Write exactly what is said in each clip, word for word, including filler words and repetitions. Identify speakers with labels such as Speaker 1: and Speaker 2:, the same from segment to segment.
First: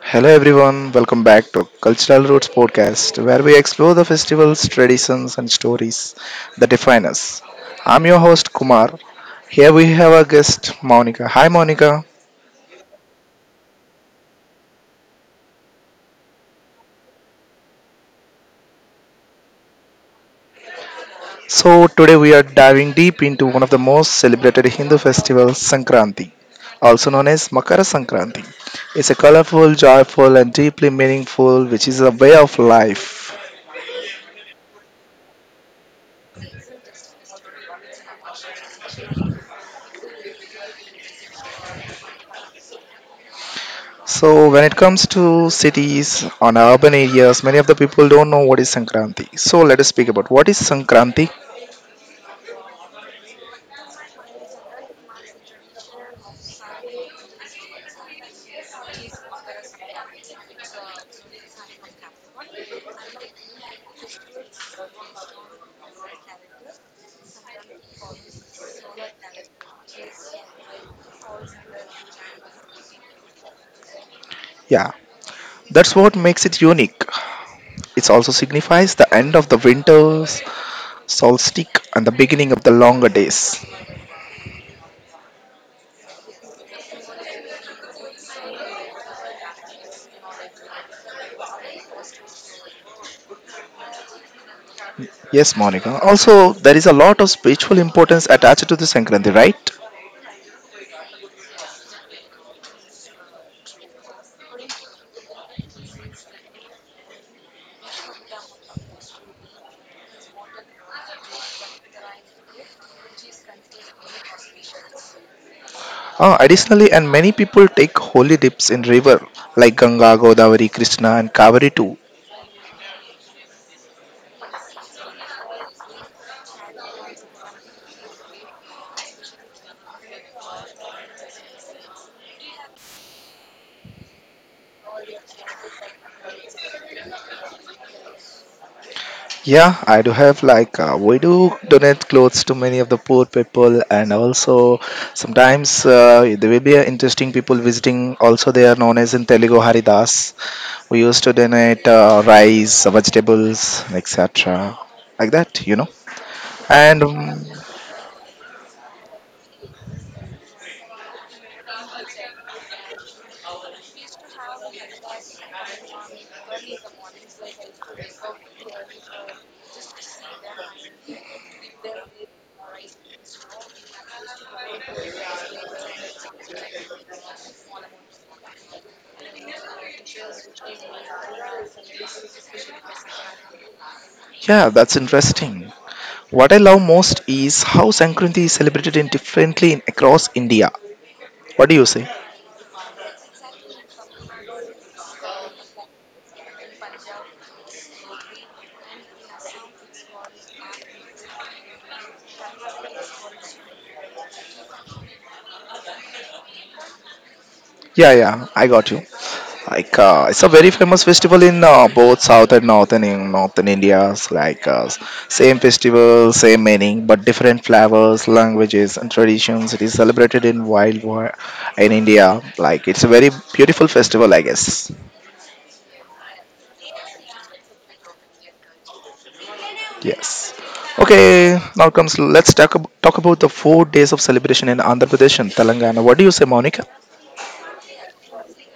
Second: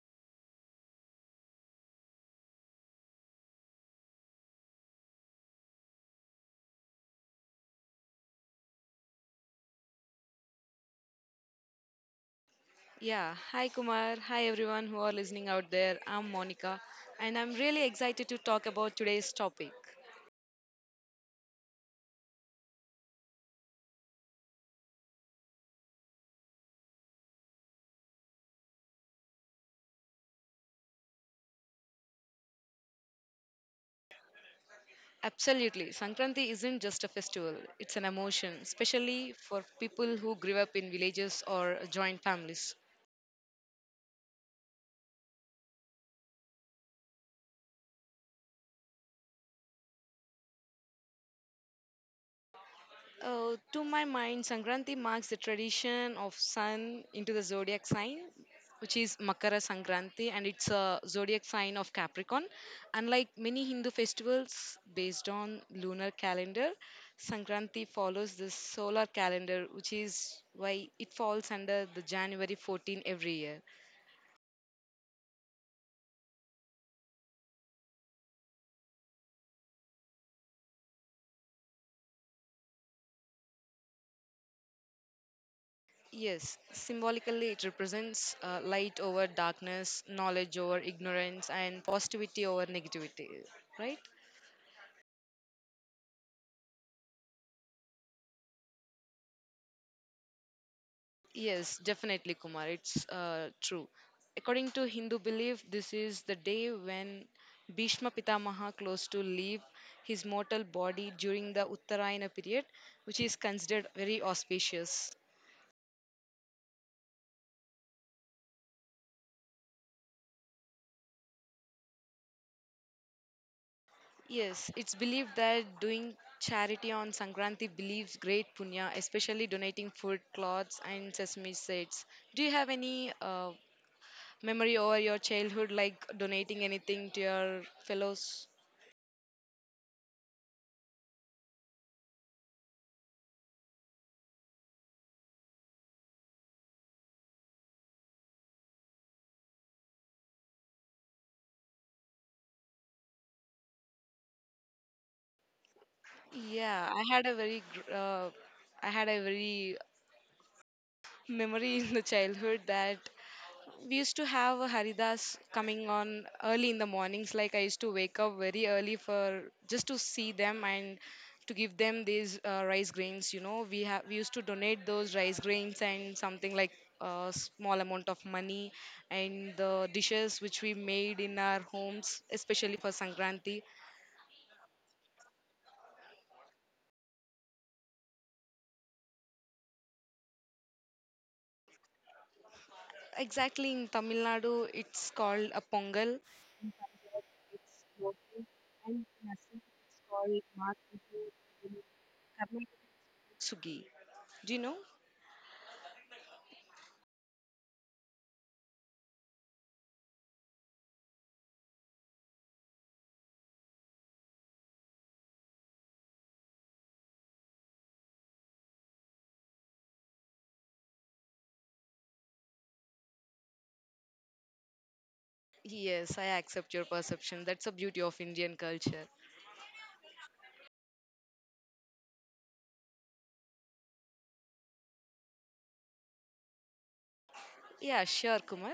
Speaker 1: Hello everyone, welcome back to Cultural Roots Podcast, where we explore the festivals, traditions, and stories that define us. I'm your host Kumar. Here we have our guest Monica. Hi Monica.
Speaker 2: Yeah, hi Kumar. Hi everyone who are listening out there. I'm Monica and I'm really excited to talk about today's topic.
Speaker 1: So today we are diving deep into one of the most celebrated Hindu festivals, Sankranti, also known as Makara Sankranti. It's a colorful, joyful, and deeply meaningful, which is a way of life.
Speaker 2: Absolutely, Sankranti isn't just a festival, it's an emotion, especially for people who grew up in villages or joint families.
Speaker 1: So when it comes to cities on urban areas, many of the people don't know what is Sankranti. So let us speak about what is Sankranti.
Speaker 2: Uh, to my mind, Sankranti marks the tradition of sun into the zodiac sign, which is Makara Sankranti, and it's a zodiac sign of Capricorn. Unlike many Hindu festivals based on lunar calendar, Sankranti follows the solar calendar, which is why it falls under the January fourteenth every year.
Speaker 1: Yeah, that's what makes it unique. It also signifies the end of the winter's solstice and the beginning of the longer days.
Speaker 2: Yes, symbolically it represents uh, light over darkness, knowledge over ignorance, and positivity over negativity, right?
Speaker 1: Yes, Monica. Also, there is a lot of spiritual importance attached to the Sankranti, right?
Speaker 2: Yes, definitely, Kumar. It's uh, true. According to Hindu belief, this is the day when Bhishma Pitamaha close to leave his mortal body during the Uttarayana period, which is considered very auspicious.
Speaker 1: Uh, additionally, and many people take holy dips in river like Ganga, Godavari, Krishna, and Kaveri too.
Speaker 2: Yes, it's believed that doing charity on Sankranti believes great punya, especially donating food, clothes, and sesame seeds. Do you have any uh, memory over your childhood, like donating anything to your fellows?
Speaker 1: Yeah, I do have like uh, we do donate clothes to many of the poor people, and also sometimes uh, there will be uh, interesting people visiting. Also, they are known as in Telugu Haridas. We used to donate uh, rice, vegetables, et cetera, like that, you know.
Speaker 2: Yeah,
Speaker 1: And
Speaker 2: I had a
Speaker 1: um,
Speaker 2: very, gr- uh, I had a very memory in the childhood that we used to have a Haridas coming on early in the mornings. Like I used to wake up very early for just to see them and to give them these uh, rice grains. You know, we have we used to donate those rice grains and something like a small amount of money and the dishes which we made in our homes, especially for Sankranti.
Speaker 1: Yeah, that's interesting. What I love most is how Sankranti is celebrated in differently in, across India. What do you say?
Speaker 2: Exactly in Tamil Nadu, it's called a pongal Sugi. Do you know?
Speaker 1: Yeah, yeah, I got you. Like uh, it's a very famous festival in uh, both South and Northern in Northern India. Like uh, same festival, same meaning, but different flavors, languages, and traditions. It is celebrated in wild war in India. Like it's a very beautiful festival, I guess.
Speaker 2: Yes, I accept your perception. That's the beauty of Indian culture.
Speaker 1: Yes. Okay, now comes let's talk ab- talk about the four days of celebration in Andhra Pradesh and Telangana. What do you say, Monica?
Speaker 2: Yeah, sure, Kumar.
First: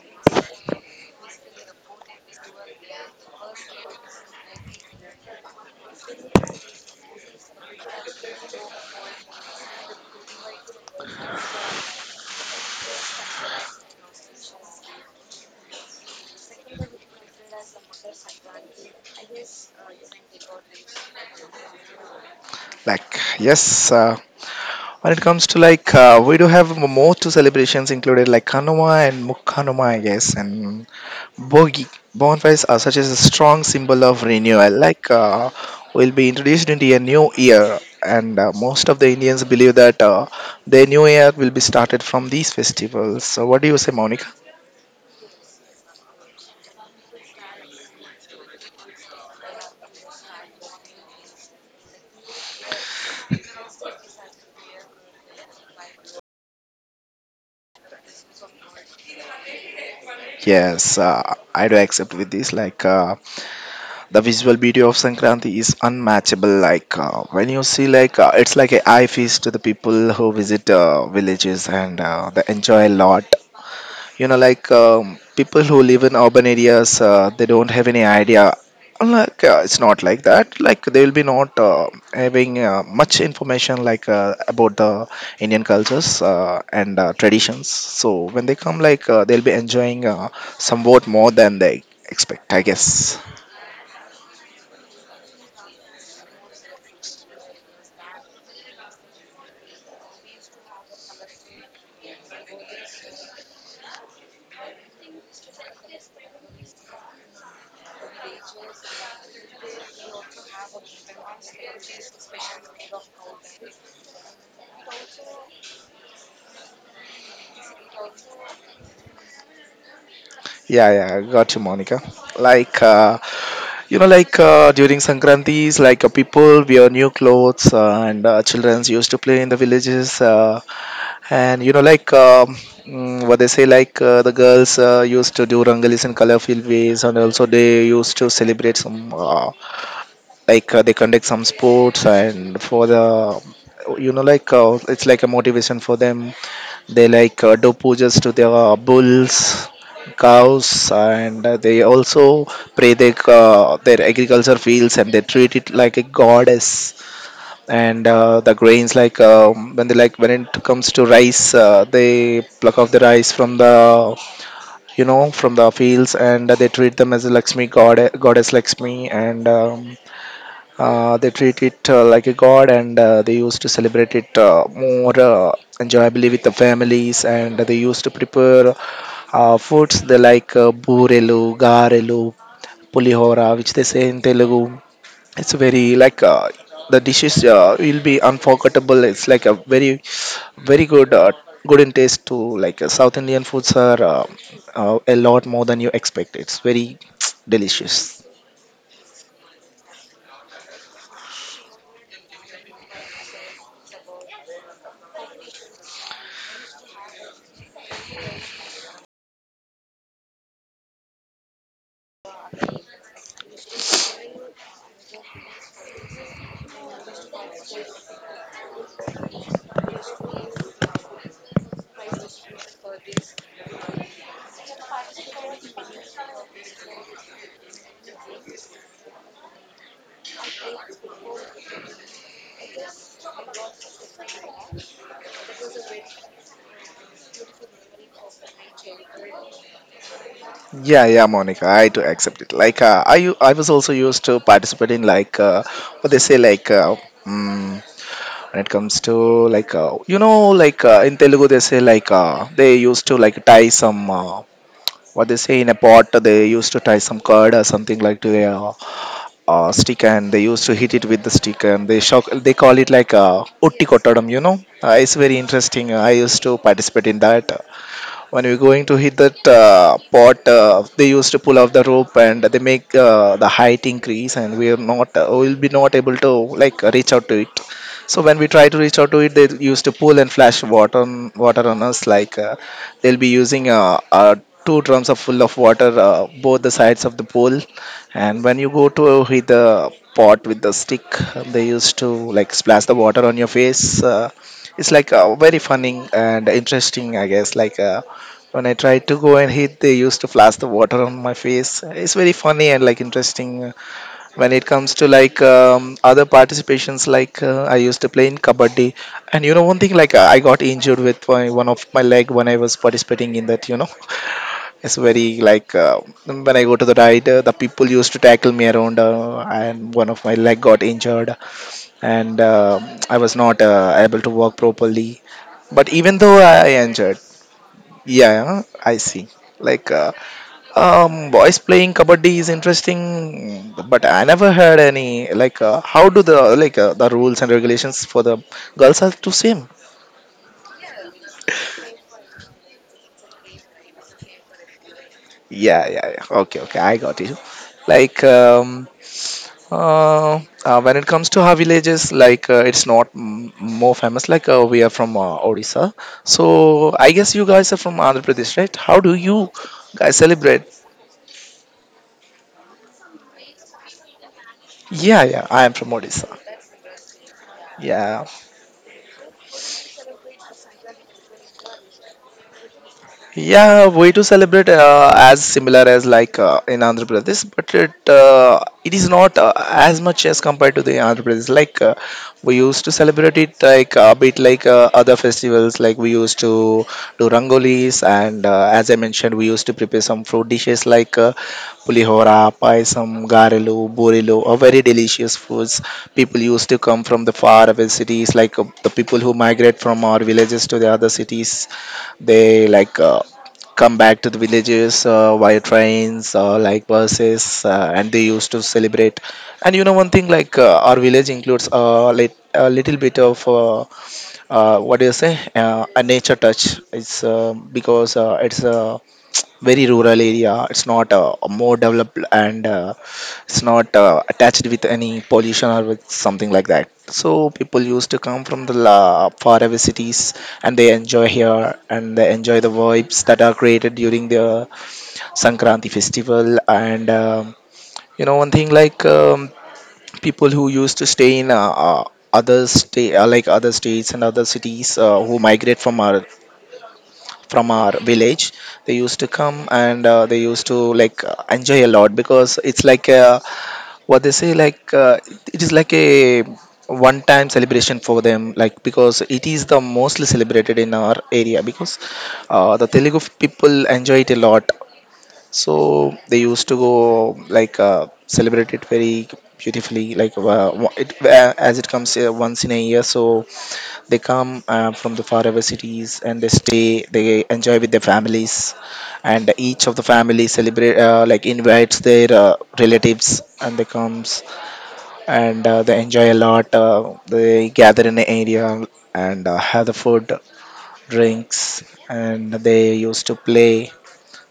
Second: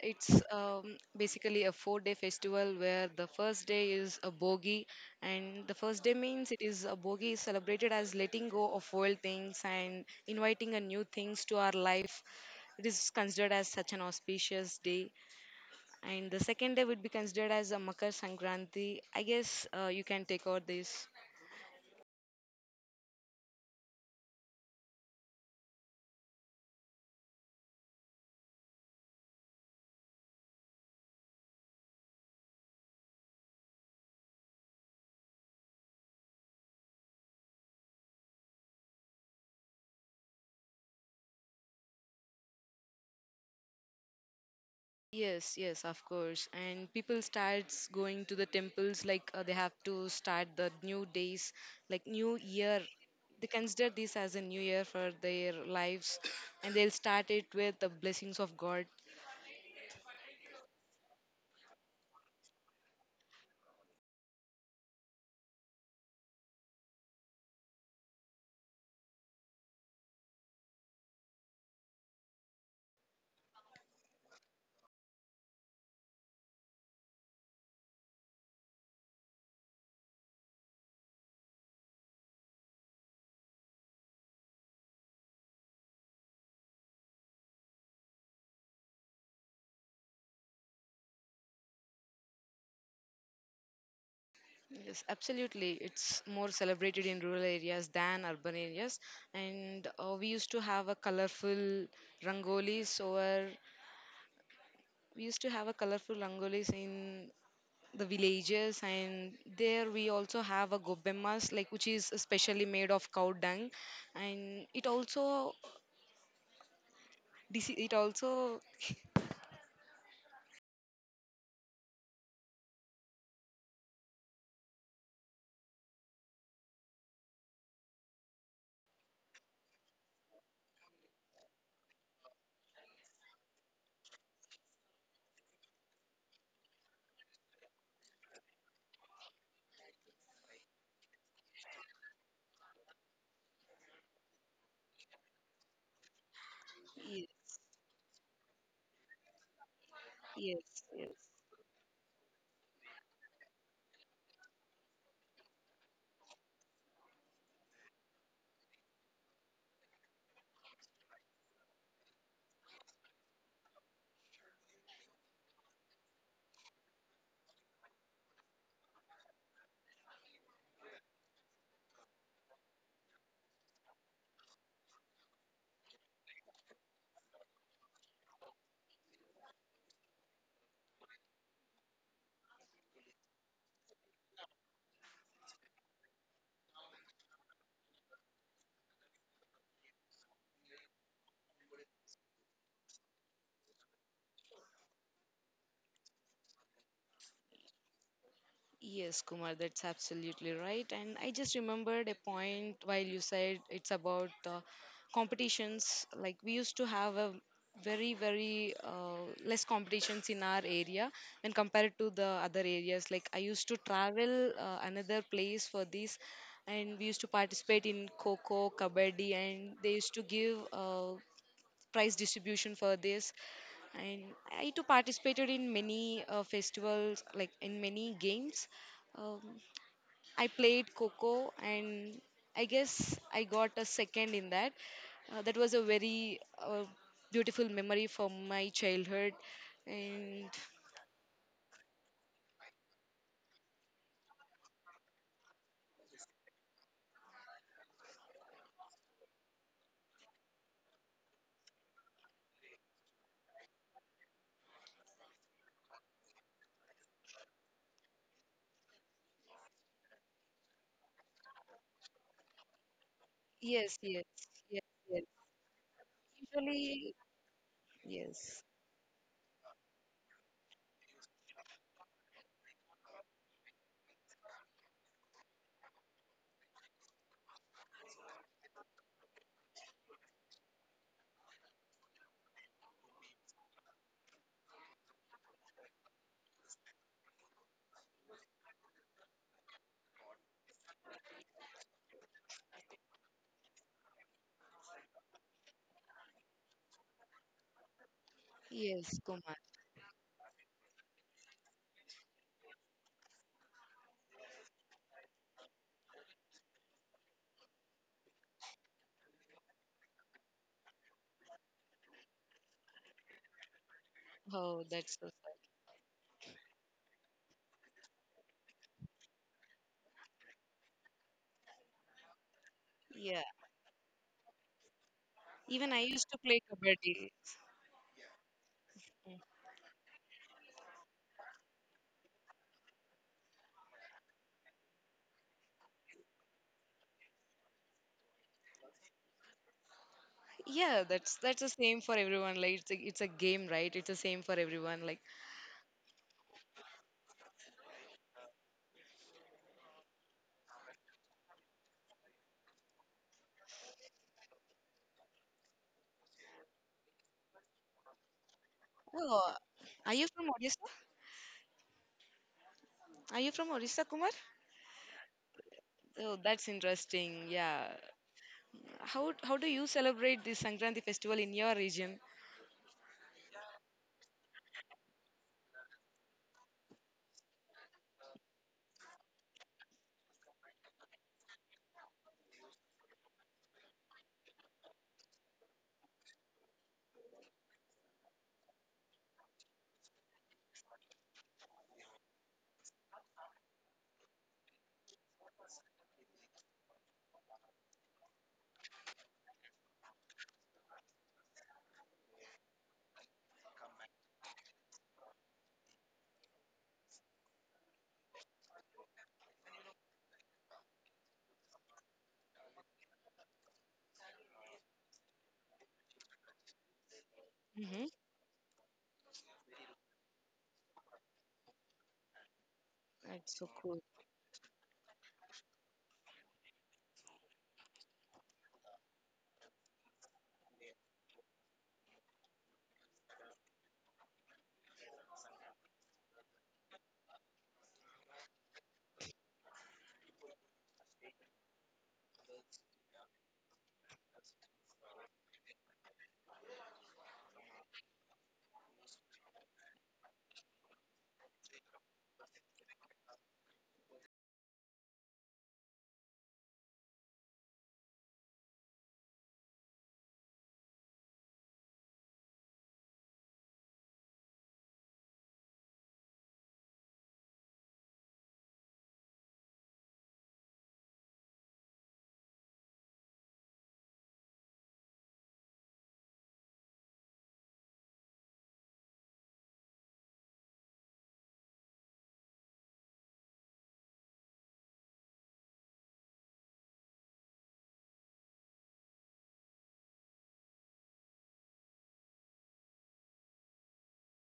Speaker 2: It's um, basically a four day festival where the first day is a bogi, and the first day means it is a bogi is celebrated as letting go of old things and inviting a new things to our life. It is considered as such an auspicious day. And the second day would be considered as a Makar Sankranti. I guess uh, you can take out this.
Speaker 1: Like yes, uh, when it comes to like, uh, we do have more two celebrations included like Kanuma and Mukkanuma, I guess, and Bogi. Bonfires are such as a strong symbol of renewal. Like, uh, we'll be introduced into a new year, and uh, most of the Indians believe that uh, their new year will be started from these festivals. So, what do you say, Monica?
Speaker 2: Yes, yes, of course. And people starts going to the temples like uh, they have to start the new days, like new year. They consider this as a new year for their lives, and they'll start it with the blessings of God.
Speaker 1: Yes, uh, I do accept with this. Like, uh, the visual beauty of Sankranti is unmatchable. Like uh, when you see, like uh, it's like a eye feast to the people who visit uh, villages and uh, they enjoy a lot. You know, like um, people who live in urban areas, uh, they don't have any idea. Like uh, it's not like that. Like they will be not uh, having uh, much information like uh, about the Indian cultures uh, and uh, traditions. So when they come, like uh, they'll be enjoying uh, somewhat more than they expect, I guess.
Speaker 2: Yes, absolutely. It's more celebrated in rural areas than urban areas. And uh, we used to have a colorful rangolis, or we used to have a colorful rangolis in the villages and there we also have a gobemmas like which is especially made of cow dung and it also this it also.
Speaker 1: Yeah, yeah, got you, Monica. Like, uh, you know, like uh, during Sankrantis, like uh, people wear new clothes, uh, and uh, children used to play in the villages, uh, and you know, like um, mm, what they say, like uh, the girls uh, used to do rangolis in colorful ways, and also they used to celebrate some. Uh, like uh, they conduct some sports and for the you know like uh, it's like a motivation for them they like uh, do pujas to their uh, bulls cows and uh, they also pray their, uh, their agriculture fields and they treat it like a goddess and uh, the grains like um, when they like when it comes to rice uh, they pluck off the rice from the you know from the fields and they treat them as a lakshmi god goddess lakshmi and um, uh, they treat it uh, like a god, and uh, they used to celebrate it uh, more uh, enjoyably with the families. And they used to prepare uh, foods they like uh, burelu, garelu, pulihora, which they say in Telugu. It's very like uh, the dishes uh, will be unforgettable. It's like a very, very good, uh, good in taste to like uh, South Indian foods are uh, uh, a lot more than you expect. It's very delicious.
Speaker 2: Yes, Kumar, that's absolutely right. And I just remembered a point while you said it's about uh, competitions. Like we used to have a very, very uh, less competitions in our area when compared to the other areas. Like I used to travel uh, another place for this, and we used to participate in Coco, Kabaddi, and they used to give uh, prize distribution for this and I too participated in many uh, festivals like in many games, um, I played coco and I guess I got a second in that. Uh, that was a very uh, beautiful memory from my childhood and
Speaker 1: Yeah, yeah, Monica, I do accept it. Like, uh, I u- I was also used to participate in like uh, what they say like uh, mm, when it comes to like uh, you know like uh, in Telugu they say like uh, they used to like tie some uh, what they say in a pot they used to tie some curd or something like to a uh, uh, stick and they used to hit it with the stick and they shock they call it like uh, utti
Speaker 2: yes,
Speaker 1: kottadam.
Speaker 2: yes,
Speaker 1: You know,
Speaker 2: yes,
Speaker 1: uh, it's
Speaker 2: yes.
Speaker 1: very interesting. I used to participate
Speaker 2: Usually
Speaker 1: in that when we're
Speaker 2: yes,
Speaker 1: going to hit that uh, pot uh, they used to pull off the rope and they make uh, the height increase and we are not uh, we'll be not able to like reach out to it so when we try to reach out to it they used to pull and flash water on water on us like uh, they'll be using uh, uh, two drums are full of water uh, both the sides of the pool and when you go to hit the pot with the stick they used to like splash the water on your face uh, it's like uh, very funny and interesting I guess like uh, when I tried
Speaker 2: yes,
Speaker 1: to go and
Speaker 2: Kumar.
Speaker 1: hit, they used to flash the water on my face. It's very funny and like interesting. When it comes to like um, other participations, like uh, I used to play in kabaddi, and you know one thing, like uh, I got injured with my, one of my leg when I was participating in that. You know,
Speaker 2: Oh,
Speaker 1: it's
Speaker 2: that's so
Speaker 1: very
Speaker 2: sad.
Speaker 1: like uh, when I go to the ride, uh, the people used to tackle me around, uh, and one of my leg got injured, and uh, I was
Speaker 2: Yeah,
Speaker 1: not uh, able to walk properly. But
Speaker 2: even I
Speaker 1: even
Speaker 2: used
Speaker 1: though
Speaker 2: to play
Speaker 1: I injured,
Speaker 2: kabaddi.
Speaker 1: yeah, I see. Like uh, um, boys playing kabaddi is interesting, but I never heard any. Like, uh, how do the like uh, the rules and regulations for the girls are the same?
Speaker 2: Yeah, that's that's the same for everyone. Like it's a, it's a game, right? It's the same for everyone. Like,
Speaker 1: Yeah, yeah, yeah. Okay, okay, I got you. Like, um, uh, uh, when it comes to our villages, like uh, it's not m- more famous. Like uh, we are from uh, Odisha, so I guess you guys are from Andhra Pradesh, right? How do you
Speaker 2: oh,
Speaker 1: guys
Speaker 2: are you from
Speaker 1: celebrate?
Speaker 2: Odisha? Are you from Odisha, Kumar?
Speaker 1: Yeah, yeah, I am from
Speaker 2: Oh,
Speaker 1: Odisha.
Speaker 2: that's interesting. Yeah.
Speaker 1: Yeah,
Speaker 2: How how do you celebrate this Sankranti festival in your region?
Speaker 1: yeah, way to celebrate uh, as similar as like uh, in Andhra Pradesh, but it uh, it is not uh, as much as compared to the Andhra Pradesh. Like uh, we used to celebrate it like a bit like uh, other festivals. Like we used to do rangolis, and uh, as I mentioned, we used to prepare some fruit dishes like uh, pulihora, paisam, garelu, borelo, are very delicious foods. People used to come from the far away cities, like uh, the people who migrate from our villages to the other cities they like uh, come back to the villages uh, via trains or like buses, uh, and they used to celebrate. And you know one thing like uh, our village includes a lit- a little bit of uh, uh, what do you say, uh, a nature touch. It's uh,
Speaker 2: Mm-hmm.
Speaker 1: because uh, it's a very rural area. It's not uh, more developed, and uh,
Speaker 2: That's
Speaker 1: it's
Speaker 2: so
Speaker 1: not
Speaker 2: cool.
Speaker 1: uh, attached with any pollution or with something like that, so people used to come from the la- far cities and they enjoy here and they enjoy the vibes that are created during the sankranti festival. And um, you know one thing like um, people who used to stay in uh, uh, other state uh, like other states and other cities uh, who migrate from our from our village, they used to come and uh, they used to like uh, enjoy a lot because it's like uh, what they say like uh, it is like a one time celebration for them like because it is the mostly celebrated in our area because uh, the telugu people enjoy it a lot, so they used to go like uh, celebrate it very beautifully, like uh, wa- it uh, as it comes uh, once in a year. So they come uh, from the faraway cities and they stay, they enjoy with their families, and each of the family celebrate uh, like invites their uh, relatives and they comes and uh, they enjoy a lot. Uh, they gather in an area and uh, have the food, drinks, and they used to play,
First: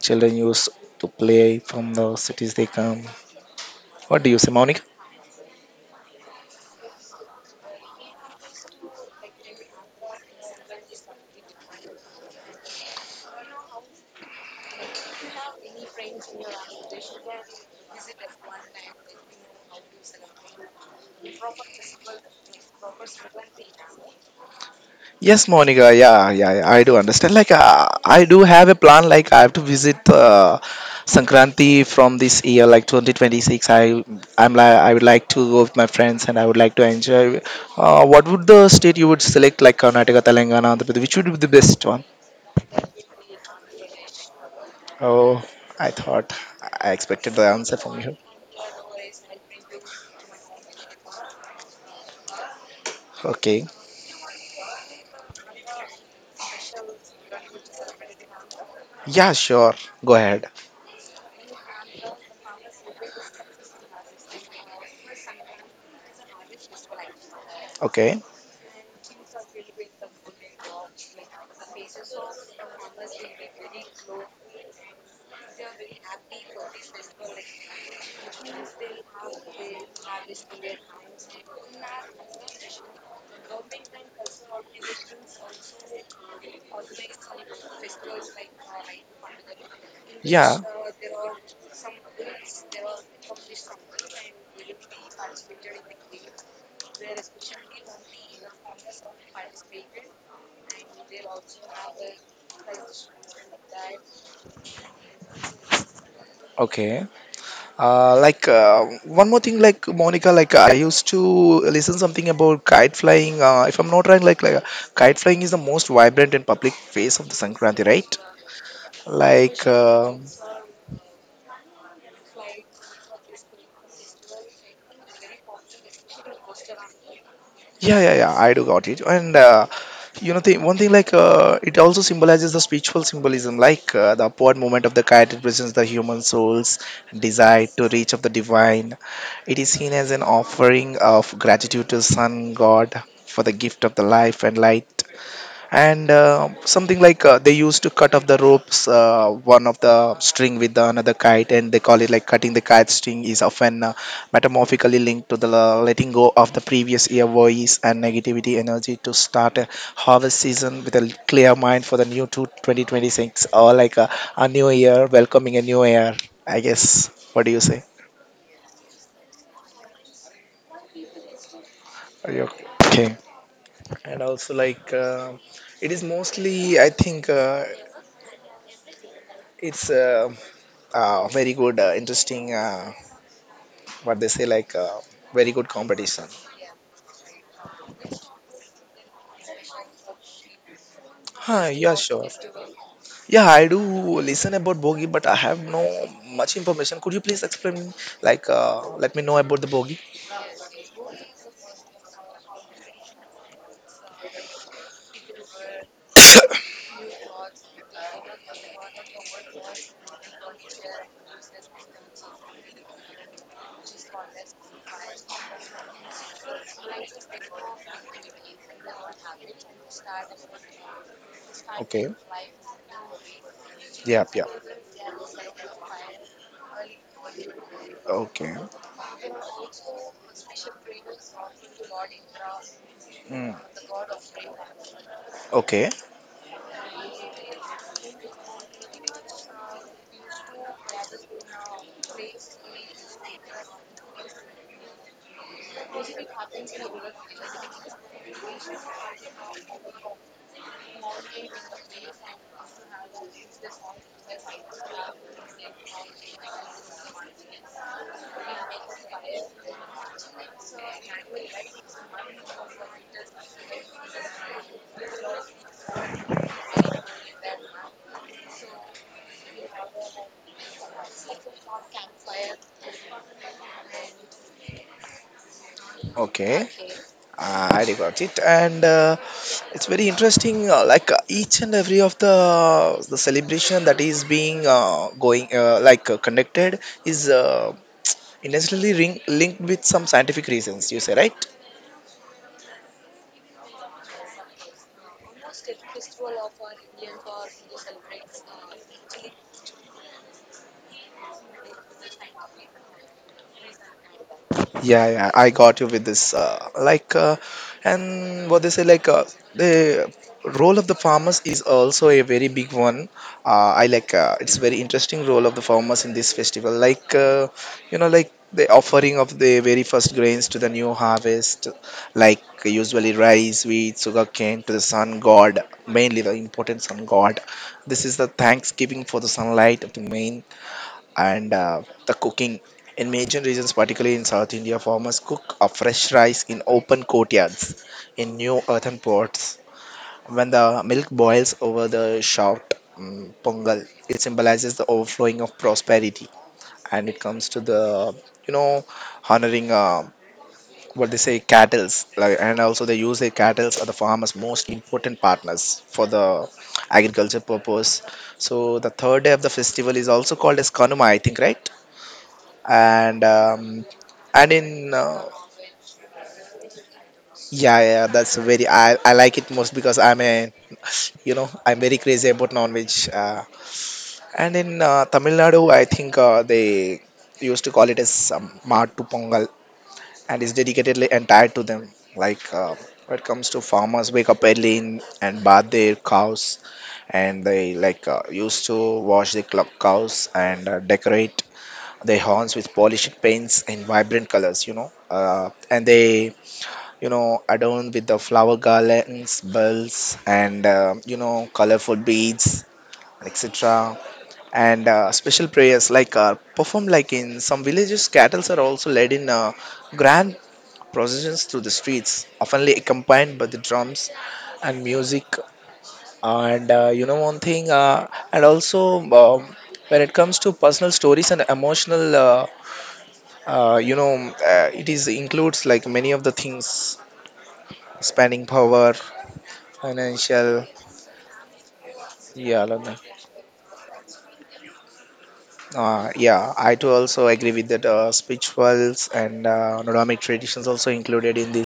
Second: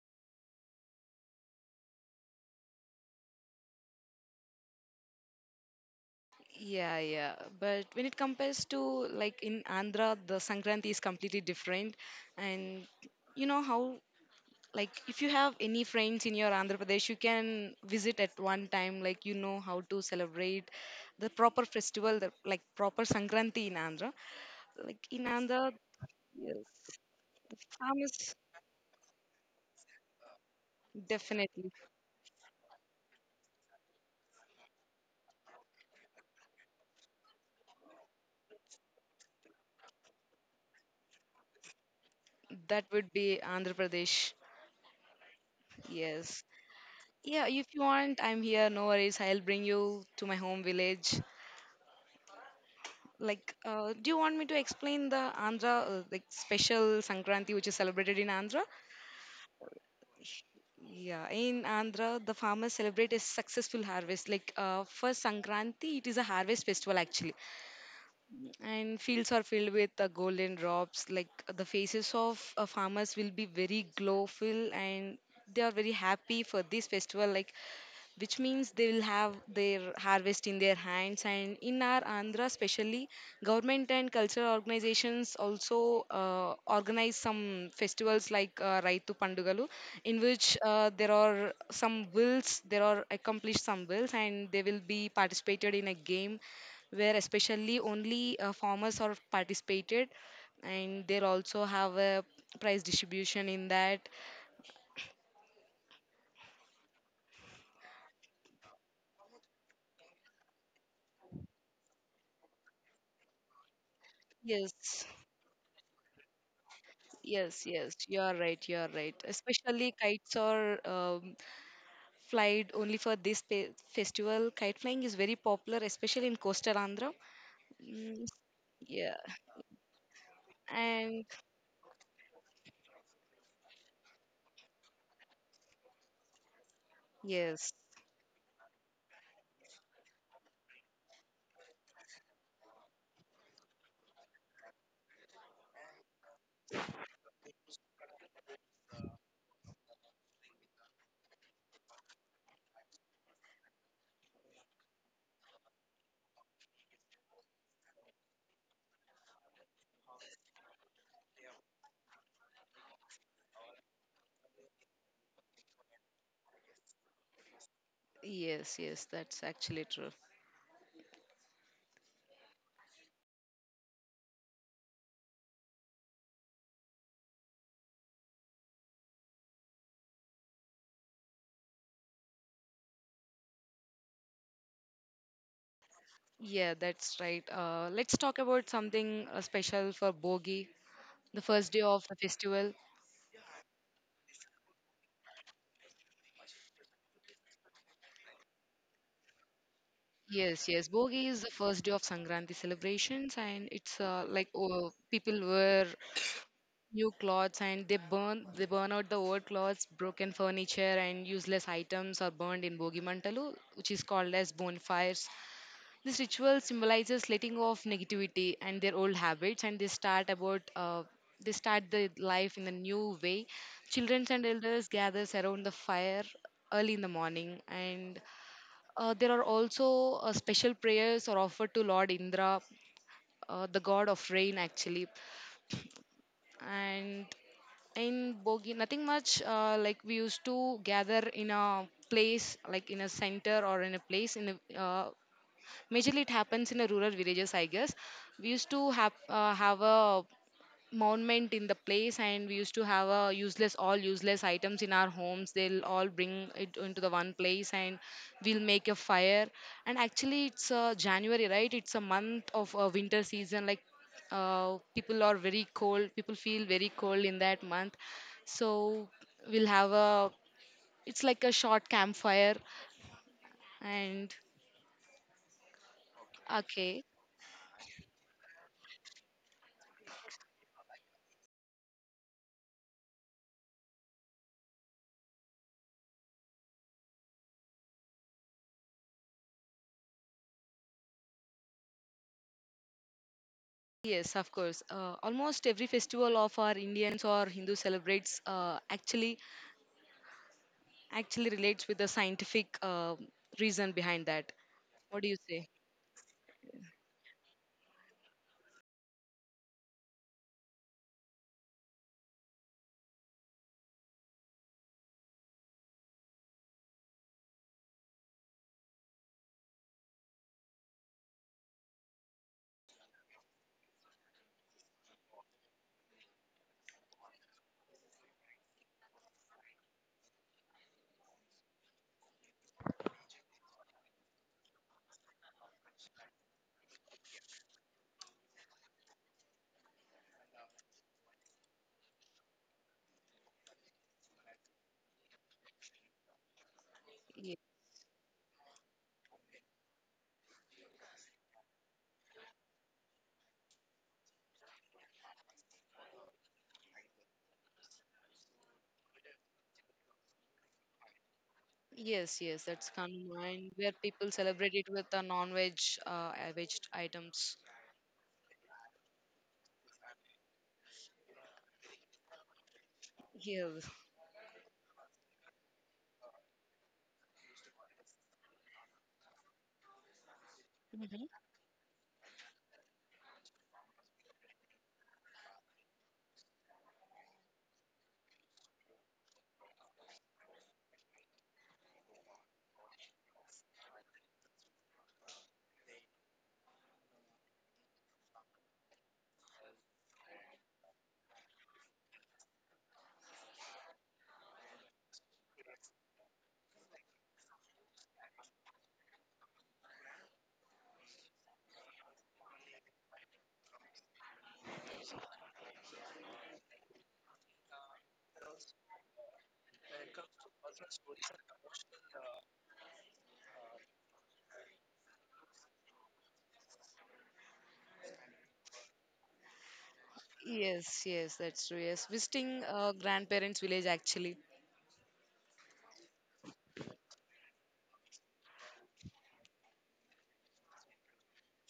Speaker 1: children used to play from the cities they come. What do you say, Monica?
Speaker 2: Yeah, yeah. But when it compares to like in Andhra, the Sankranti is completely different, and you know how, like if you have any friends in your andhra pradesh you can visit at one time, like you know how to celebrate the proper festival the, like proper sankranti in andhra, like in
Speaker 1: Yes,
Speaker 2: andhra,
Speaker 1: Monica. Yeah, yeah, yeah, I do understand. Like,
Speaker 2: the
Speaker 1: uh, I
Speaker 2: farmers,
Speaker 1: do have a plan. Like, I have to visit uh,
Speaker 2: definitely,
Speaker 1: Sankranti from this year, like twenty twenty-six. I, I'm like, I would like to go with my friends, and I would like to enjoy. Uh, what would the state you would select, like Karnataka, Telangana, Andhra Pradesh? Which would be the best one?
Speaker 2: that would be andhra pradesh.
Speaker 1: Oh, I thought
Speaker 2: Yes,
Speaker 1: I expected the
Speaker 2: yeah, if
Speaker 1: answer
Speaker 2: you
Speaker 1: from you.
Speaker 2: want I'm here, no worries, I'll bring you to my home village. Like
Speaker 1: Okay.
Speaker 2: uh, do you want me to explain the andhra uh, like special sankranti which is celebrated in andhra?
Speaker 1: Yeah, sure. Go ahead.
Speaker 2: Yeah, in Andhra, the farmers celebrate a successful harvest. Like uh, for Sankranti, it is a harvest festival actually,
Speaker 1: Okay.
Speaker 2: and fields are filled with uh, golden drops. Like the faces of uh, farmers will be very glowful, and they are very happy for this festival. Like which means they will have their harvest in their hands and in our andhra especially government and cultural organizations also uh, organize some
Speaker 1: like
Speaker 2: festivals like uh,
Speaker 1: uh,
Speaker 2: raitu pandugalu
Speaker 1: like
Speaker 2: in which
Speaker 1: Yeah.
Speaker 2: uh, there are some wills there are accomplished some wills and they will be participated in a game where especially only uh, farmers are participated and they'll also have a prize distribution in that.
Speaker 1: Okay. Uh, like uh, one more thing, like Monica, like I used to listen something about kite flying. Uh, if I'm not wrong, like, like uh,
Speaker 2: Yes.
Speaker 1: kite flying is the most vibrant and public face of the
Speaker 2: Yes,
Speaker 1: Sankranti,
Speaker 2: yes,
Speaker 1: right?
Speaker 2: you are right, you are right.
Speaker 1: like
Speaker 2: Especially
Speaker 1: uh,
Speaker 2: kites are um, flied only for this pe- festival. Kite flying is very popular, especially in coastal Andhra.
Speaker 1: yeah, yeah,
Speaker 2: Mm,
Speaker 1: yeah, I do got it
Speaker 2: yeah,
Speaker 1: and uh, you know the one thing, like
Speaker 2: and
Speaker 1: uh, it also symbolizes the spiritual symbolism, like uh, the upward movement of the kite represents the human soul's desire
Speaker 2: yes,
Speaker 1: to reach of the divine. It is seen as an offering of gratitude to sun god for the gift of the life and light, and uh, something like uh, they used to cut off the ropes, uh, one of the string with the another kite, and they call it, like, cutting the kite string is often uh, metamorphically linked to the la- letting go of the previous year worries and negativity energy to start a harvest season with a clear mind for the new to twenty twenty-six, or like a, a new year, welcoming a new year. I guess, what do you say?
Speaker 2: yes, yes, that's actually true.
Speaker 1: Are you okay? And also, like uh, it is mostly, I think, uh, it's uh, uh, very good, uh, interesting, uh, what they say, like uh, very good competition.
Speaker 2: Yeah, that's right. Uh, let's talk about something uh, special for Bogi, the
Speaker 1: Huh,
Speaker 2: first day
Speaker 1: yeah,
Speaker 2: of the
Speaker 1: sure.
Speaker 2: festival.
Speaker 1: Yeah, I do listen about Bogie, but I have no much information. Could you please explain, like, uh, let me know about the Bogie?
Speaker 2: Yes, yes. Bogi is the first day of Sankranti celebrations, and it's uh, like oh, people wear new clothes and they burn they burn out the old clothes broken furniture and useless items are burned in bogimantalu which is called as bonfires. This ritual symbolizes letting go of negativity and their old habits and they start about uh, they start the
Speaker 1: Okay.
Speaker 2: life in a new way.
Speaker 1: Yeah,
Speaker 2: Children
Speaker 1: yeah.
Speaker 2: and elders gathers around the fire early in the morning and
Speaker 1: Okay.
Speaker 2: uh, there are also uh, special prayers are offered to lord indra,
Speaker 1: Mm.
Speaker 2: uh, the god of rain actually.
Speaker 1: Okay.
Speaker 2: And in Bogi, nothing much. Uh, like we used to gather in a place, like in a center or in a place. In a, uh, majorly, it happens in a rural villages, I guess. We used to have uh, have a monument in the place and we used to have a useless all useless items in our homes they'll all bring it into the one place and we'll make a fire and actually it's uh, january right it's a month of uh, winter season like uh, people are very cold people feel very cold in that month, so we'll have a, it's like a short campfire and
Speaker 1: Okay.
Speaker 2: okay.
Speaker 1: Uh, I got it, and uh, it's very interesting. Uh, like uh, each and every of the the celebration that is being uh, going, uh, like uh, conducted is uh, intentionally ring- linked with some scientific reasons. You say right?
Speaker 2: Yes, of course. Uh, almost every festival of our Indians or Hindu celebrates uh, actually actually relates with the scientific um reason behind that.
Speaker 1: Yeah,
Speaker 2: What do
Speaker 1: yeah,
Speaker 2: you
Speaker 1: I
Speaker 2: say?
Speaker 1: got you with this. Uh, like, uh, and what they say, like, uh, the role of the farmers is also a very big one. Uh, I like, uh, it's very interesting role of the farmers in this festival. Like, uh, you know, like the offering of the very first grains to the new harvest, like usually rice, wheat, sugarcane to the sun god, mainly the important sun god. This is the thanksgiving for the sunlight of the main, and uh, the cooking. In major regions, particularly in South India, farmers cook a fresh rice in open courtyards in new earthen pots. When the milk boils over the shout um, pongal, it symbolizes the overflowing of prosperity. And it comes
Speaker 2: Ye-
Speaker 1: to the, you know, honoring, uh, what they say, cattles. Like, and also they use their cattles are the farmers' most important partners for the agriculture purpose. So the third day of the festival is also called as Kanuma, I think, right?
Speaker 2: Yes, yes, that's
Speaker 1: and
Speaker 2: combined
Speaker 1: um,
Speaker 2: where people
Speaker 1: and
Speaker 2: celebrate it
Speaker 1: in
Speaker 2: with the
Speaker 1: uh,
Speaker 2: non-veg, uh, uh, veg items.
Speaker 1: Yeah, yeah, that's very, I, I like it most because I'm a, you know, I'm very crazy about non-veg uh,
Speaker 2: Yes.
Speaker 1: and in uh, Tamil Nadu, I think uh, they used to call it as um, Maattu Pongal, and is dedicatedly
Speaker 2: Hmm,
Speaker 1: entire to them. like uh, when it comes to farmers, wake up early in, and bath their cows, and they, like uh, used to wash the cl- cows and uh, decorate they horns with polished paints and vibrant colors, you know, uh, and they, you know, adorned with the flower garlands, bells, and, uh, you know, colorful beads, etc., and uh, special prayers like are performed, like in some villages cattle are also led in uh, grand processions through the streets, often accompanied by the drums and music. And uh, you know, one thing, uh, and also, um, when it comes to personal stories and emotional, uh, uh, you know, uh, it is includes like many of the things: spending power, financial.
Speaker 2: yes, yes, that's true. Yes, visiting
Speaker 1: Yeah, like
Speaker 2: uh,
Speaker 1: that.
Speaker 2: grandparents' village actually.
Speaker 1: Uh, yeah, I too also agree with that. Uh, spirituals and uh, Nordic traditions also included in this.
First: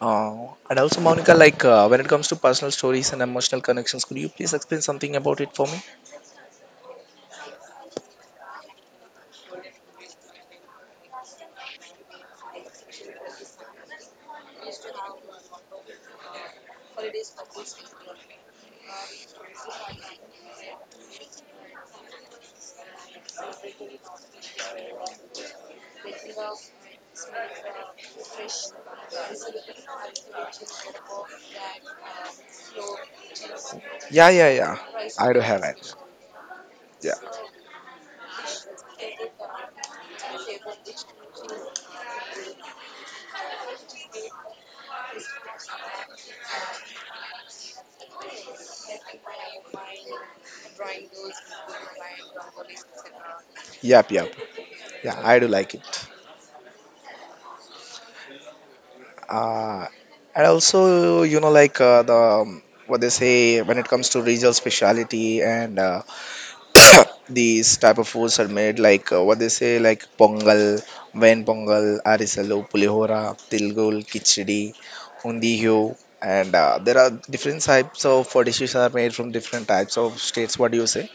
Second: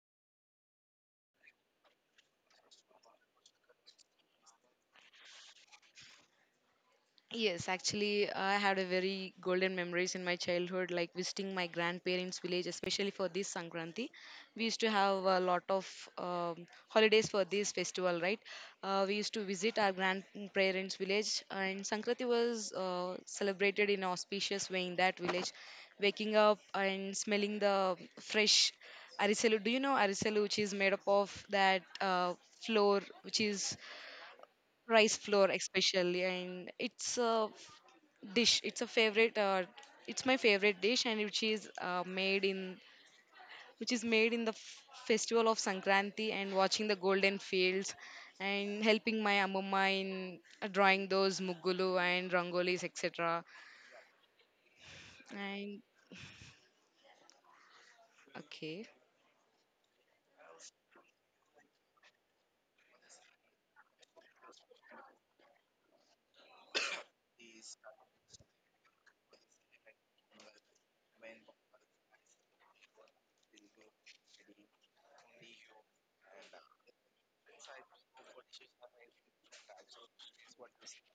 Speaker 1: Uh, and also, Monica, like uh, when it comes to personal stories and emotional connections, could you please explain something about it for me?
Speaker 2: Yes, actually, I had a very golden memories in my childhood, like visiting my grandparents' village, especially for this Sankranti. We used to have a lot of um, holidays for this festival, right? Uh, we used to visit our grandparents' village, and Sankranti was uh, celebrated in auspicious way in that village. Waking up and smelling the fresh arisalu. Do you know arisalu, which is made up of that uh, flour, which is
Speaker 1: Yeah, yeah, yeah.
Speaker 2: rice
Speaker 1: I do
Speaker 2: flour
Speaker 1: have it.
Speaker 2: especially and
Speaker 1: Yeah,
Speaker 2: it's uh, dish. It's a favorite. Uh, it's my favorite dish, and which is uh, made in which is made in the f- festival of Sankranti and watching the golden fields and helping my amumma in uh, drawing those mugulu and rangolis et cetera.
Speaker 1: yep, yep. Yeah, I do like
Speaker 2: And
Speaker 1: it.
Speaker 2: okay.
Speaker 1: Uh, and also, you know, like uh, the, um, what they say, when it comes to regional speciality and uh, these type of foods are made, like uh, what they say, like pongal, vain pongal, arisalu, pulihora, tilgul, kichdi, undiyo, and uh, there are different types of uh, dishes are made from different types of states. What do you say?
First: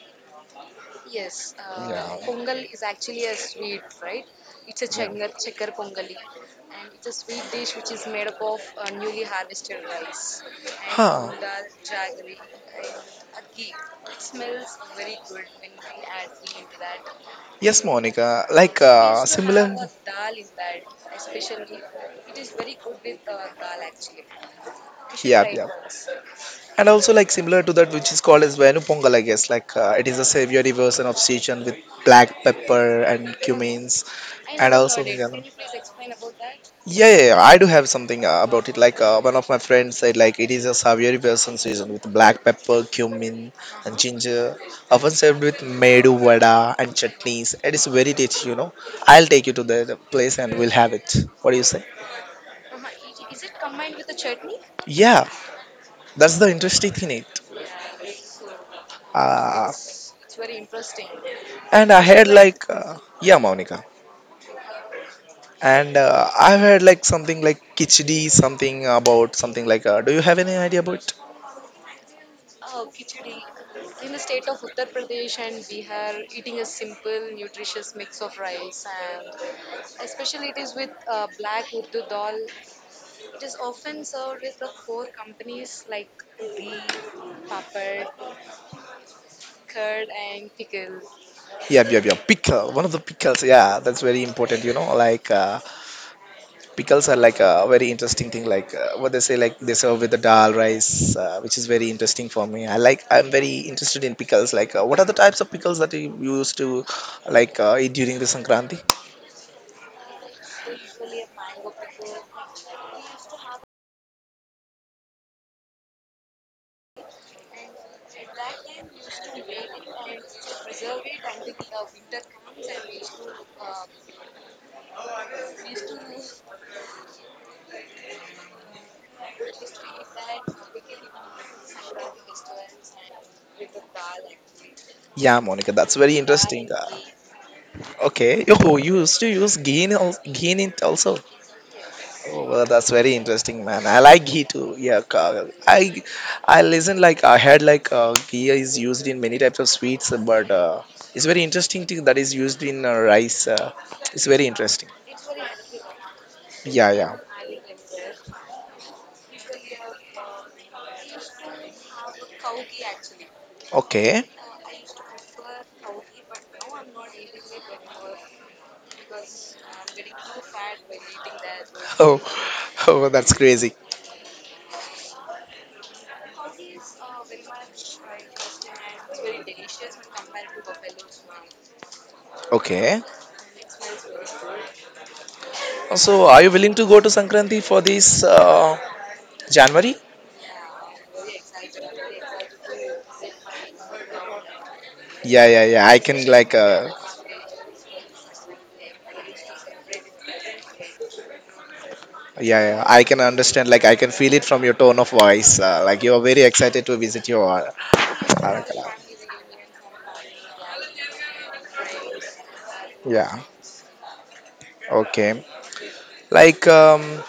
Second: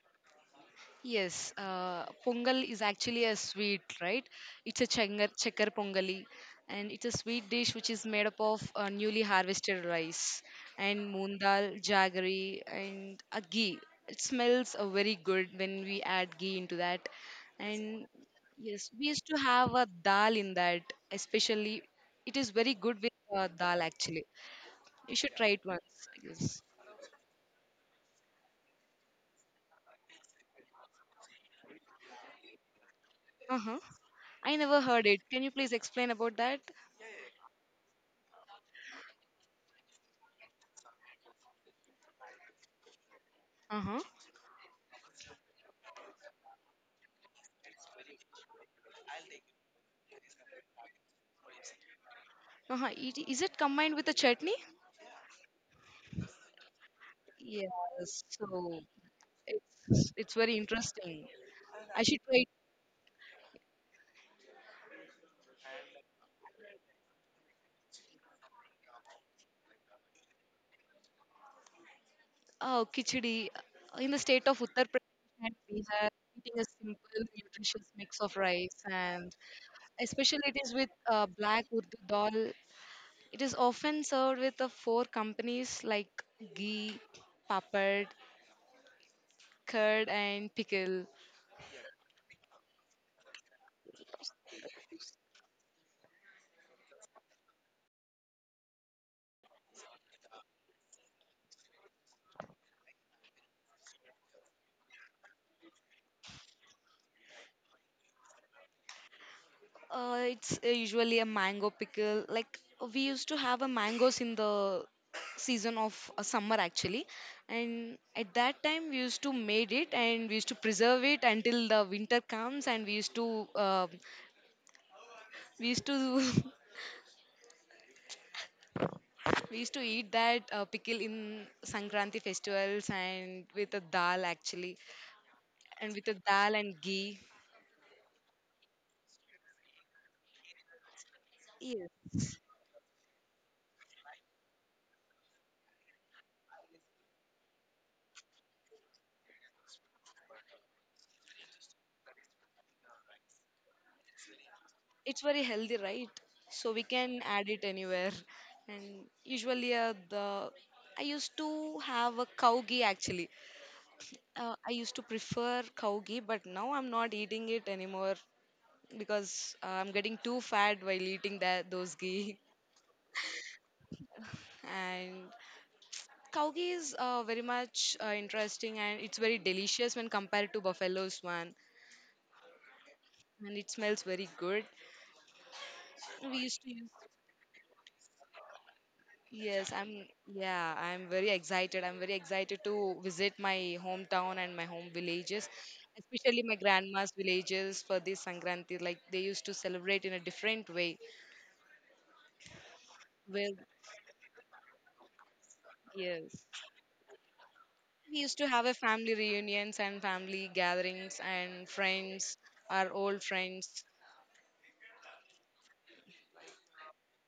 Speaker 2: Yes, uh, pongal is actually a sweet, right? It's a chenger, checker pongali, and it's a sweet dish which is made up of uh, newly harvested rice and
Speaker 1: Huh.
Speaker 2: moondal, jaggery, and a ghee. It smells uh, very good when we add ghee into that.
Speaker 1: Yes,
Speaker 2: And
Speaker 1: Monica. Like
Speaker 2: yes, we
Speaker 1: uh,
Speaker 2: used to
Speaker 1: similar.
Speaker 2: have a dal in that, especially. It is very good with uh, dal actually. You should
Speaker 1: Yeah,
Speaker 2: try it
Speaker 1: yeah.
Speaker 2: once, I guess.
Speaker 1: And also like similar to that, which is called as Venu Pongal, I guess. Like uh, it is a savory version of Sichuan with black pepper and
Speaker 2: Uh huh.
Speaker 1: cumins,
Speaker 2: I
Speaker 1: and
Speaker 2: never
Speaker 1: also.
Speaker 2: heard it. Can you please explain about that?
Speaker 1: Yeah, yeah, yeah, I do have something uh, about it. Like uh, one of my friends said, like it is a savory person season with black pepper, cumin,
Speaker 2: Uh
Speaker 1: and
Speaker 2: huh.
Speaker 1: ginger, often served with medu vada and chutneys. It is very rich, you know. I'll take you to the the place and we'll have it. What do you say?
Speaker 2: Uh-huh. It, is it combined with a chutney?
Speaker 1: Yeah, that's the interesting thing. It.
Speaker 2: Yes. So
Speaker 1: Uh,
Speaker 2: it's it's very interesting.
Speaker 1: and I
Speaker 2: I should
Speaker 1: had
Speaker 2: try
Speaker 1: like, uh, yeah, Monica. And uh, I've had like something like kichdi, something about something like. Uh, do you have any idea about?
Speaker 2: uh, khichdi. In the state of Uttar Pradesh and Bihar, eating a simple, nutritious mix of rice and especially it is with uh, black urdu dal. It is often served with the four companies like ghee, papad, curd, and pickle.
Speaker 1: Yeah, yeah, yeah. Pickle, one of the pickles. Yeah, that's very important. You know, like uh, pickles are like a very interesting thing. Like uh, what they say, like they serve with the dal rice, uh, which is very interesting for me. I like. I'm very interested in pickles. Like, uh, what are the types of pickles that you used to like uh, eat during the Sankranti?
Speaker 2: Uh, it's uh, usually a mango pickle. Like we used to have a mangoes in the season of uh, summer actually, and at that time we used to made it and we used to preserve it until the winter comes, and we used to um we used to we used to eat that uh, pickle in Sankranti festivals and with a dal actually,
Speaker 1: Yeah, Monica, that's
Speaker 2: and with a
Speaker 1: very
Speaker 2: dal
Speaker 1: interesting.
Speaker 2: and
Speaker 1: Uh,
Speaker 2: ghee.
Speaker 1: okay. Oh, you used to use ghee in al- ghee in it also.
Speaker 2: Yes.
Speaker 1: Oh, well, that's very interesting, man. I like ghee too. Yeah, Ka- I I listen like I had like, uh, ghee is used in many types of sweets, but uh, it's very interesting thing that is used in uh, rice. Uh, it's very interesting.
Speaker 2: It's very healthy, right? So we
Speaker 1: Yeah, yeah.
Speaker 2: can add it anywhere. And usually, uh, the i used to have a cow ghee actually.
Speaker 1: Okay.
Speaker 2: uh, I used to prefer cow ghee, but now I'm not eating it anymore because uh, I'm getting too fat while eating that those
Speaker 1: Oh,
Speaker 2: ghee.
Speaker 1: oh, that's crazy.
Speaker 2: And cow ghee is uh, very much uh, interesting, and it's very delicious when compared to buffalo's one.
Speaker 1: Okay.
Speaker 2: And it smells very good.
Speaker 1: So,
Speaker 2: We
Speaker 1: are you
Speaker 2: used to
Speaker 1: willing to
Speaker 2: use.
Speaker 1: go to Sankranti for this uh,
Speaker 2: Yes,
Speaker 1: January?
Speaker 2: I'm, yeah, I'm very excited. I'm very excited to visit my hometown and my home
Speaker 1: Yeah,
Speaker 2: villages,
Speaker 1: yeah, yeah. I can
Speaker 2: especially
Speaker 1: like,
Speaker 2: my
Speaker 1: uh,
Speaker 2: grandma's villages for this Sankranti. Like they used to celebrate in a different way.
Speaker 1: yeah, yeah. I can
Speaker 2: Well,
Speaker 1: understand. Like, I can feel it from your tone of voice. Uh, like, you are very
Speaker 2: yes.
Speaker 1: excited to visit your. Uh,
Speaker 2: We used to have a
Speaker 1: Arakala.
Speaker 2: family reunions and family gatherings and friends, our old
Speaker 1: Yeah.
Speaker 2: friends.
Speaker 1: Okay. Like um,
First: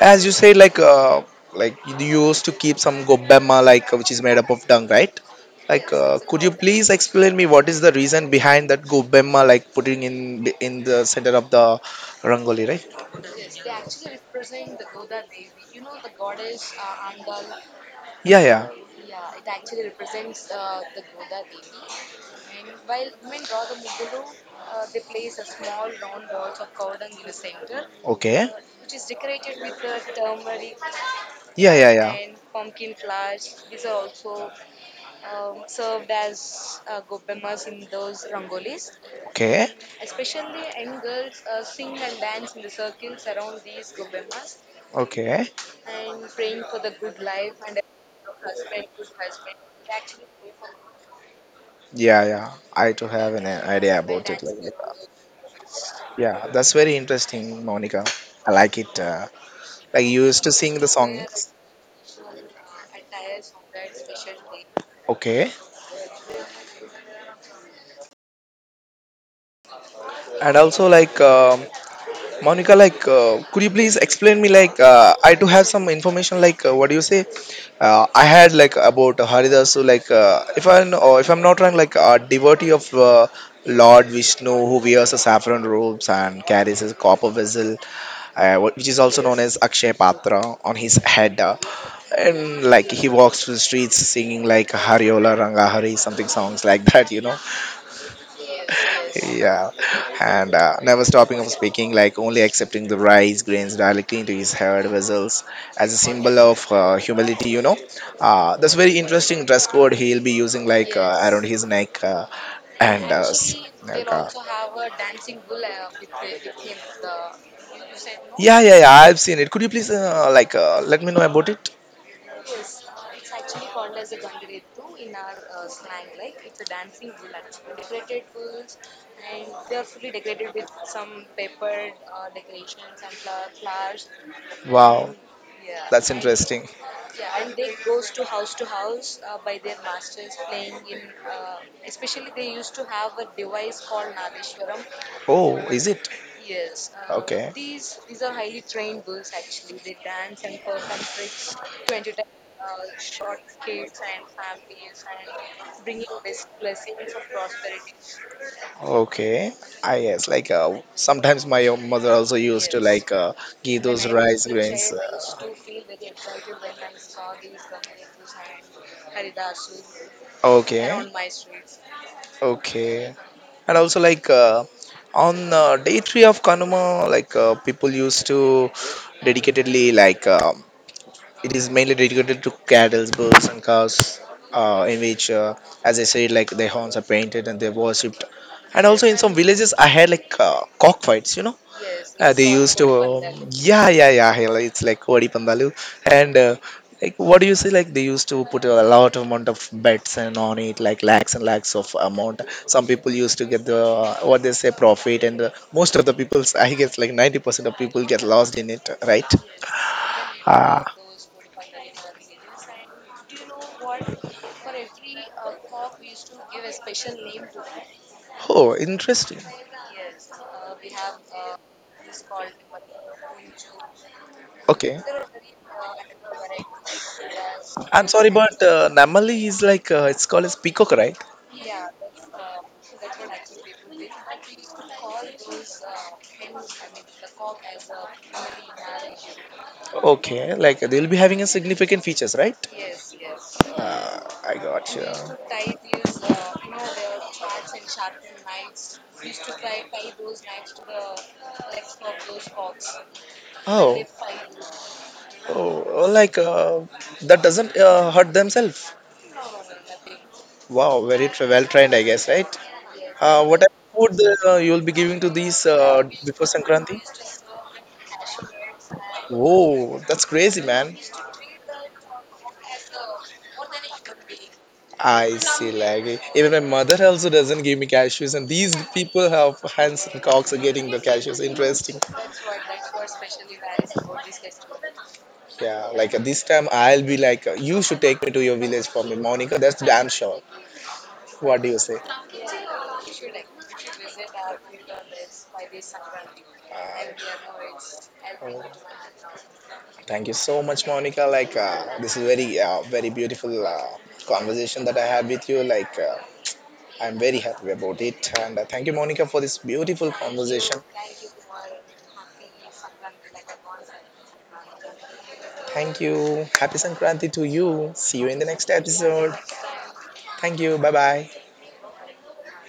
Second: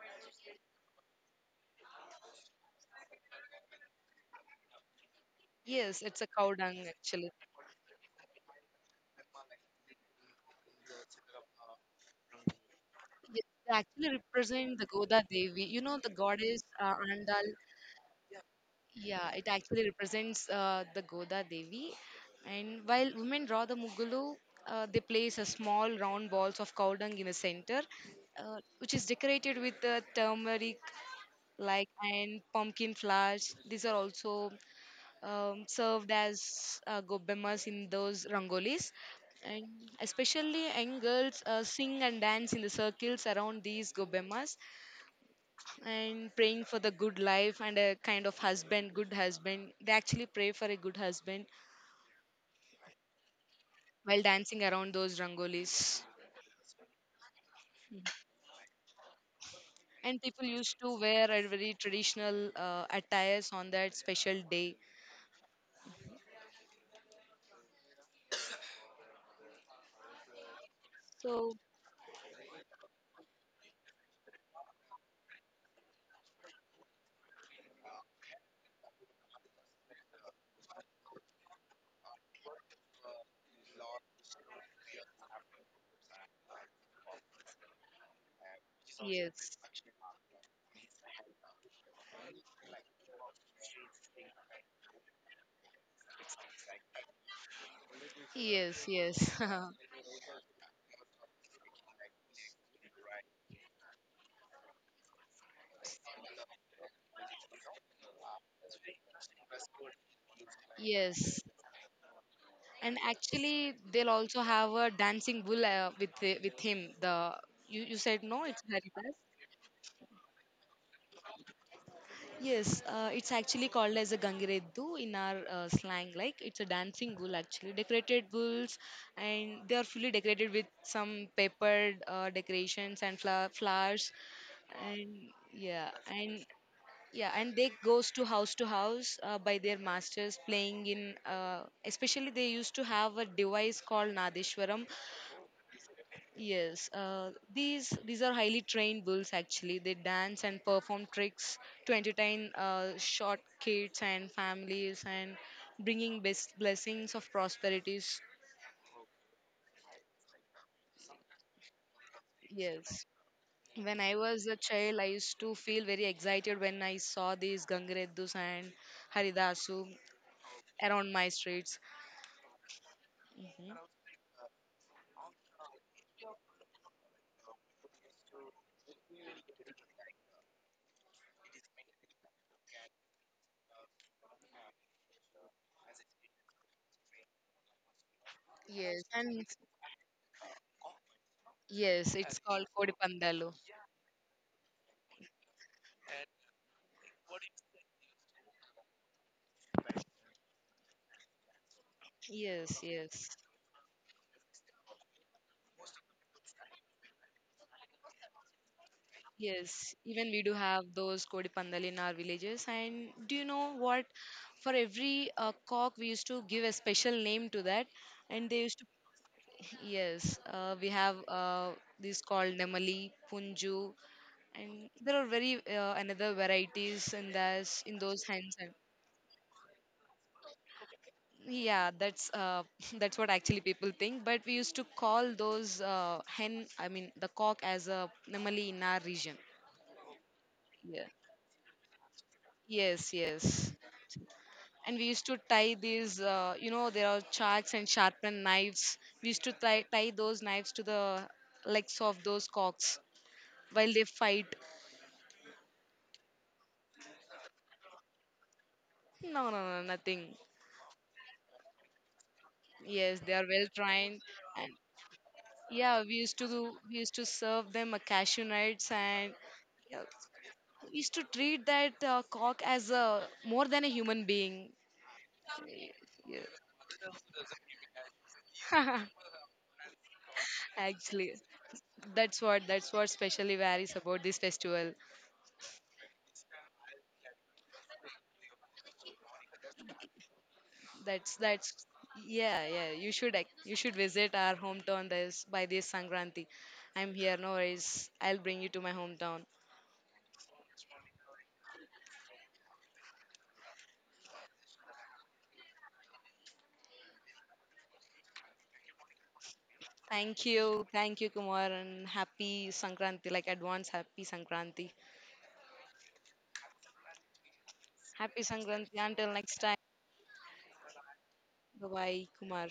Speaker 1: as you say, like uh, like you used to keep some gobemma, like which is made up of dung, right? Like,
Speaker 2: Yes,
Speaker 1: uh,
Speaker 2: it's a
Speaker 1: could you
Speaker 2: cow dung
Speaker 1: please
Speaker 2: actually.
Speaker 1: explain me what is the reason behind that gobemma, like putting in in the center of the rangoli, right?
Speaker 2: Yes, they actually represent the Goda Devi. You know the goddess uh, Andal.
Speaker 1: Yeah. Yeah.
Speaker 2: Yeah, it actually represents uh, the Goda Devi. And while women draw the Mugulu, uh, they place a small round balls of cow dung in the center,
Speaker 1: Okay.
Speaker 2: uh, which is decorated with uh, turmeric
Speaker 1: Yeah.
Speaker 2: like
Speaker 1: Yeah.
Speaker 2: and
Speaker 1: Yeah.
Speaker 2: pumpkin flowers. These are also um, served as uh, gobbemas in those rangolis. And
Speaker 1: Okay.
Speaker 2: especially young girls uh, sing and dance in the circles around these gobbemas
Speaker 1: Okay.
Speaker 2: and praying for the good life and a kind of husband, good husband. They actually pray for a good husband
Speaker 1: Yeah. Yeah. I too have an idea
Speaker 2: while
Speaker 1: about it,
Speaker 2: dancing
Speaker 1: like
Speaker 2: around those rangolis.
Speaker 1: Yeah, that's very interesting, Monica. I like it. Uh, like
Speaker 2: And
Speaker 1: you used
Speaker 2: people
Speaker 1: to sing
Speaker 2: used
Speaker 1: the
Speaker 2: to
Speaker 1: song,
Speaker 2: wear a very traditional uh, attires on that special day.
Speaker 1: okay? And also, like
Speaker 2: So,
Speaker 1: um Monica, like uh, could you please explain me? Like uh, I do have some information. Like uh, what do you say? Uh, I had like about Haridas. So like uh, if I, or if I'm not wrong, like a devotee of uh, Lord Vishnu who wears a saffron robes and carries a copper vessel, uh, wh- which is also known as
Speaker 2: yes,
Speaker 1: Akshay Patra, on his head. Uh, and like he walks through the streets singing like Hariola Rangahari, something songs like that, you know.
Speaker 2: yes, yes,
Speaker 1: Yeah, and uh, never stopping of speaking, like only accepting the rice grains directly into his head vessels as a symbol of uh, humility. You know, uh, that's very interesting dress code he'll be using, like uh,
Speaker 2: yes.
Speaker 1: around his neck, uh,
Speaker 2: And
Speaker 1: and uh, s-
Speaker 2: actually,
Speaker 1: like,
Speaker 2: they'll
Speaker 1: uh,
Speaker 2: also have a dancing bull uh, with the- with him. The you, you said no,
Speaker 1: yeah,
Speaker 2: it's
Speaker 1: yeah, yeah.
Speaker 2: Haridas.
Speaker 1: I've seen it. Could you please uh, like uh, let me know about it?
Speaker 2: Yes, uh, it's actually called as a gangireddu in our uh, slang. Like it's a dancing bull actually, decorated bulls, and they are fully decorated with some papered uh, decorations and fla- flowers, and
Speaker 1: Wow,
Speaker 2: yeah,
Speaker 1: that's
Speaker 2: and
Speaker 1: interesting.
Speaker 2: yeah, and they goes to house to house uh, by their masters playing in. Uh, especially they used to have a device called Nadeshwaram.
Speaker 1: Oh, is it?
Speaker 2: Yes, uh,
Speaker 1: Okay.
Speaker 2: these these are highly trained bulls. Actually, they dance and perform tricks to entertain uh, short kids and families, and bringing best blessings of prosperities.
Speaker 1: Okay. Ah, yes. Like uh, sometimes my mother also used to
Speaker 2: Yes.
Speaker 1: like uh, give
Speaker 2: When
Speaker 1: those
Speaker 2: I was
Speaker 1: rice
Speaker 2: a
Speaker 1: grains.
Speaker 2: child, I
Speaker 1: Uh,
Speaker 2: used to feel very excited when I saw these Gangareddus and Haridasu
Speaker 1: okay.
Speaker 2: around my streets.
Speaker 1: Okay.
Speaker 2: Mhm.
Speaker 1: And also like uh, on uh, day three of Kanuma, like uh, people used to dedicatedly, like uh, it is mainly dedicated to cattle, bulls, and cows, uh, in which, uh, as I said, like their horns are painted and they're worshipped. And
Speaker 2: Yes,
Speaker 1: also in some
Speaker 2: and
Speaker 1: villages, I had like uh, cockfights, you know.
Speaker 2: yes,
Speaker 1: Uh,
Speaker 2: it's
Speaker 1: they
Speaker 2: called
Speaker 1: used to, um, Pandalu.
Speaker 2: Kodipandalu.
Speaker 1: Yeah, yeah, yeah. Hell, it's like Kodi Pandalu. And uh, like, what do you say? Like, they used to put a lot of amount of bets and on it, like lakhs and lakhs of amount.
Speaker 2: Yes,
Speaker 1: Some people
Speaker 2: yes,
Speaker 1: used to get the, uh, what they say, profit, and uh, most of the people's, I guess, like ninety percent of people get lost in it, right?
Speaker 2: yes. Even we do have
Speaker 1: Ah.
Speaker 2: those Kodipandalu in our villages. And do you know what? For every uh, cock, we used to give a special name to that. And they
Speaker 1: Oh,
Speaker 2: used to,
Speaker 1: interesting.
Speaker 2: yes, uh, we have uh, these called Nemali, Punju, and
Speaker 1: Okay.
Speaker 2: there are very uh, another varieties in those in
Speaker 1: I'm
Speaker 2: those
Speaker 1: sorry,
Speaker 2: hands.
Speaker 1: but uh, Namali is like, uh, it's called as peacock, right?
Speaker 2: Yeah, that's uh, that's what actually people think. But we used to call those uh, hen, I mean the cock, as a namali in our region.
Speaker 1: Okay, like
Speaker 2: Yeah.
Speaker 1: they'll be having a significant features, right?
Speaker 2: Yes, yes.
Speaker 1: Uh, I got
Speaker 2: And we used to tie
Speaker 1: you.
Speaker 2: these, uh, you know, there are sharks and sharpened knives. We used to tie, tie those knives to the legs of those cocks while they
Speaker 1: Oh.
Speaker 2: fight.
Speaker 1: Oh, oh, like uh, that doesn't uh, hurt themselves.
Speaker 2: No, no, no, nothing.
Speaker 1: Wow, very tra- well trained, I guess, right?
Speaker 2: Yes, they are
Speaker 1: Uh, what
Speaker 2: well
Speaker 1: type of
Speaker 2: trained.
Speaker 1: food uh,
Speaker 2: And
Speaker 1: you'll be giving to these
Speaker 2: yeah,
Speaker 1: uh,
Speaker 2: we used to
Speaker 1: before
Speaker 2: we
Speaker 1: Sankranti?
Speaker 2: used to serve them a cashew nuts and
Speaker 1: Oh,
Speaker 2: yeah,
Speaker 1: that's crazy, man.
Speaker 2: is to treat that uh, cock as a more than a human being.
Speaker 1: I see, like even my mother also doesn't give me cashews, and these
Speaker 2: Yeah.
Speaker 1: people have hands and cocks are getting the
Speaker 2: Actually,
Speaker 1: cashews. Interesting.
Speaker 2: that's what that's what specially varies about this festival.
Speaker 1: Yeah, like uh, this time I'll be like, uh, you should take me to your village for me, Monica. That's damn sure.
Speaker 2: That's
Speaker 1: What do
Speaker 2: that's
Speaker 1: you say?
Speaker 2: yeah, yeah. You should ac- you should visit our hometown this by this Sankranti. I'm
Speaker 1: Uh,
Speaker 2: here, no worries. I'll bring
Speaker 1: oh,
Speaker 2: you to my hometown.
Speaker 1: thank you so much, Monica. Like, uh, this is very, uh, very beautiful uh, conversation that I had with you. Like, uh, I'm very happy about it. And uh, thank you, Monica, for this beautiful
Speaker 2: Thank
Speaker 1: conversation.
Speaker 2: you, thank you, Kumar, and happy Sankranti. Like advance happy Sankranti.
Speaker 1: Thank you. Happy Sankranti to you. See you
Speaker 2: Happy
Speaker 1: in the next
Speaker 2: Sankranti. Until
Speaker 1: episode.
Speaker 2: next time.
Speaker 1: Thank you. Bye bye.
Speaker 2: Bye bye, Kumar.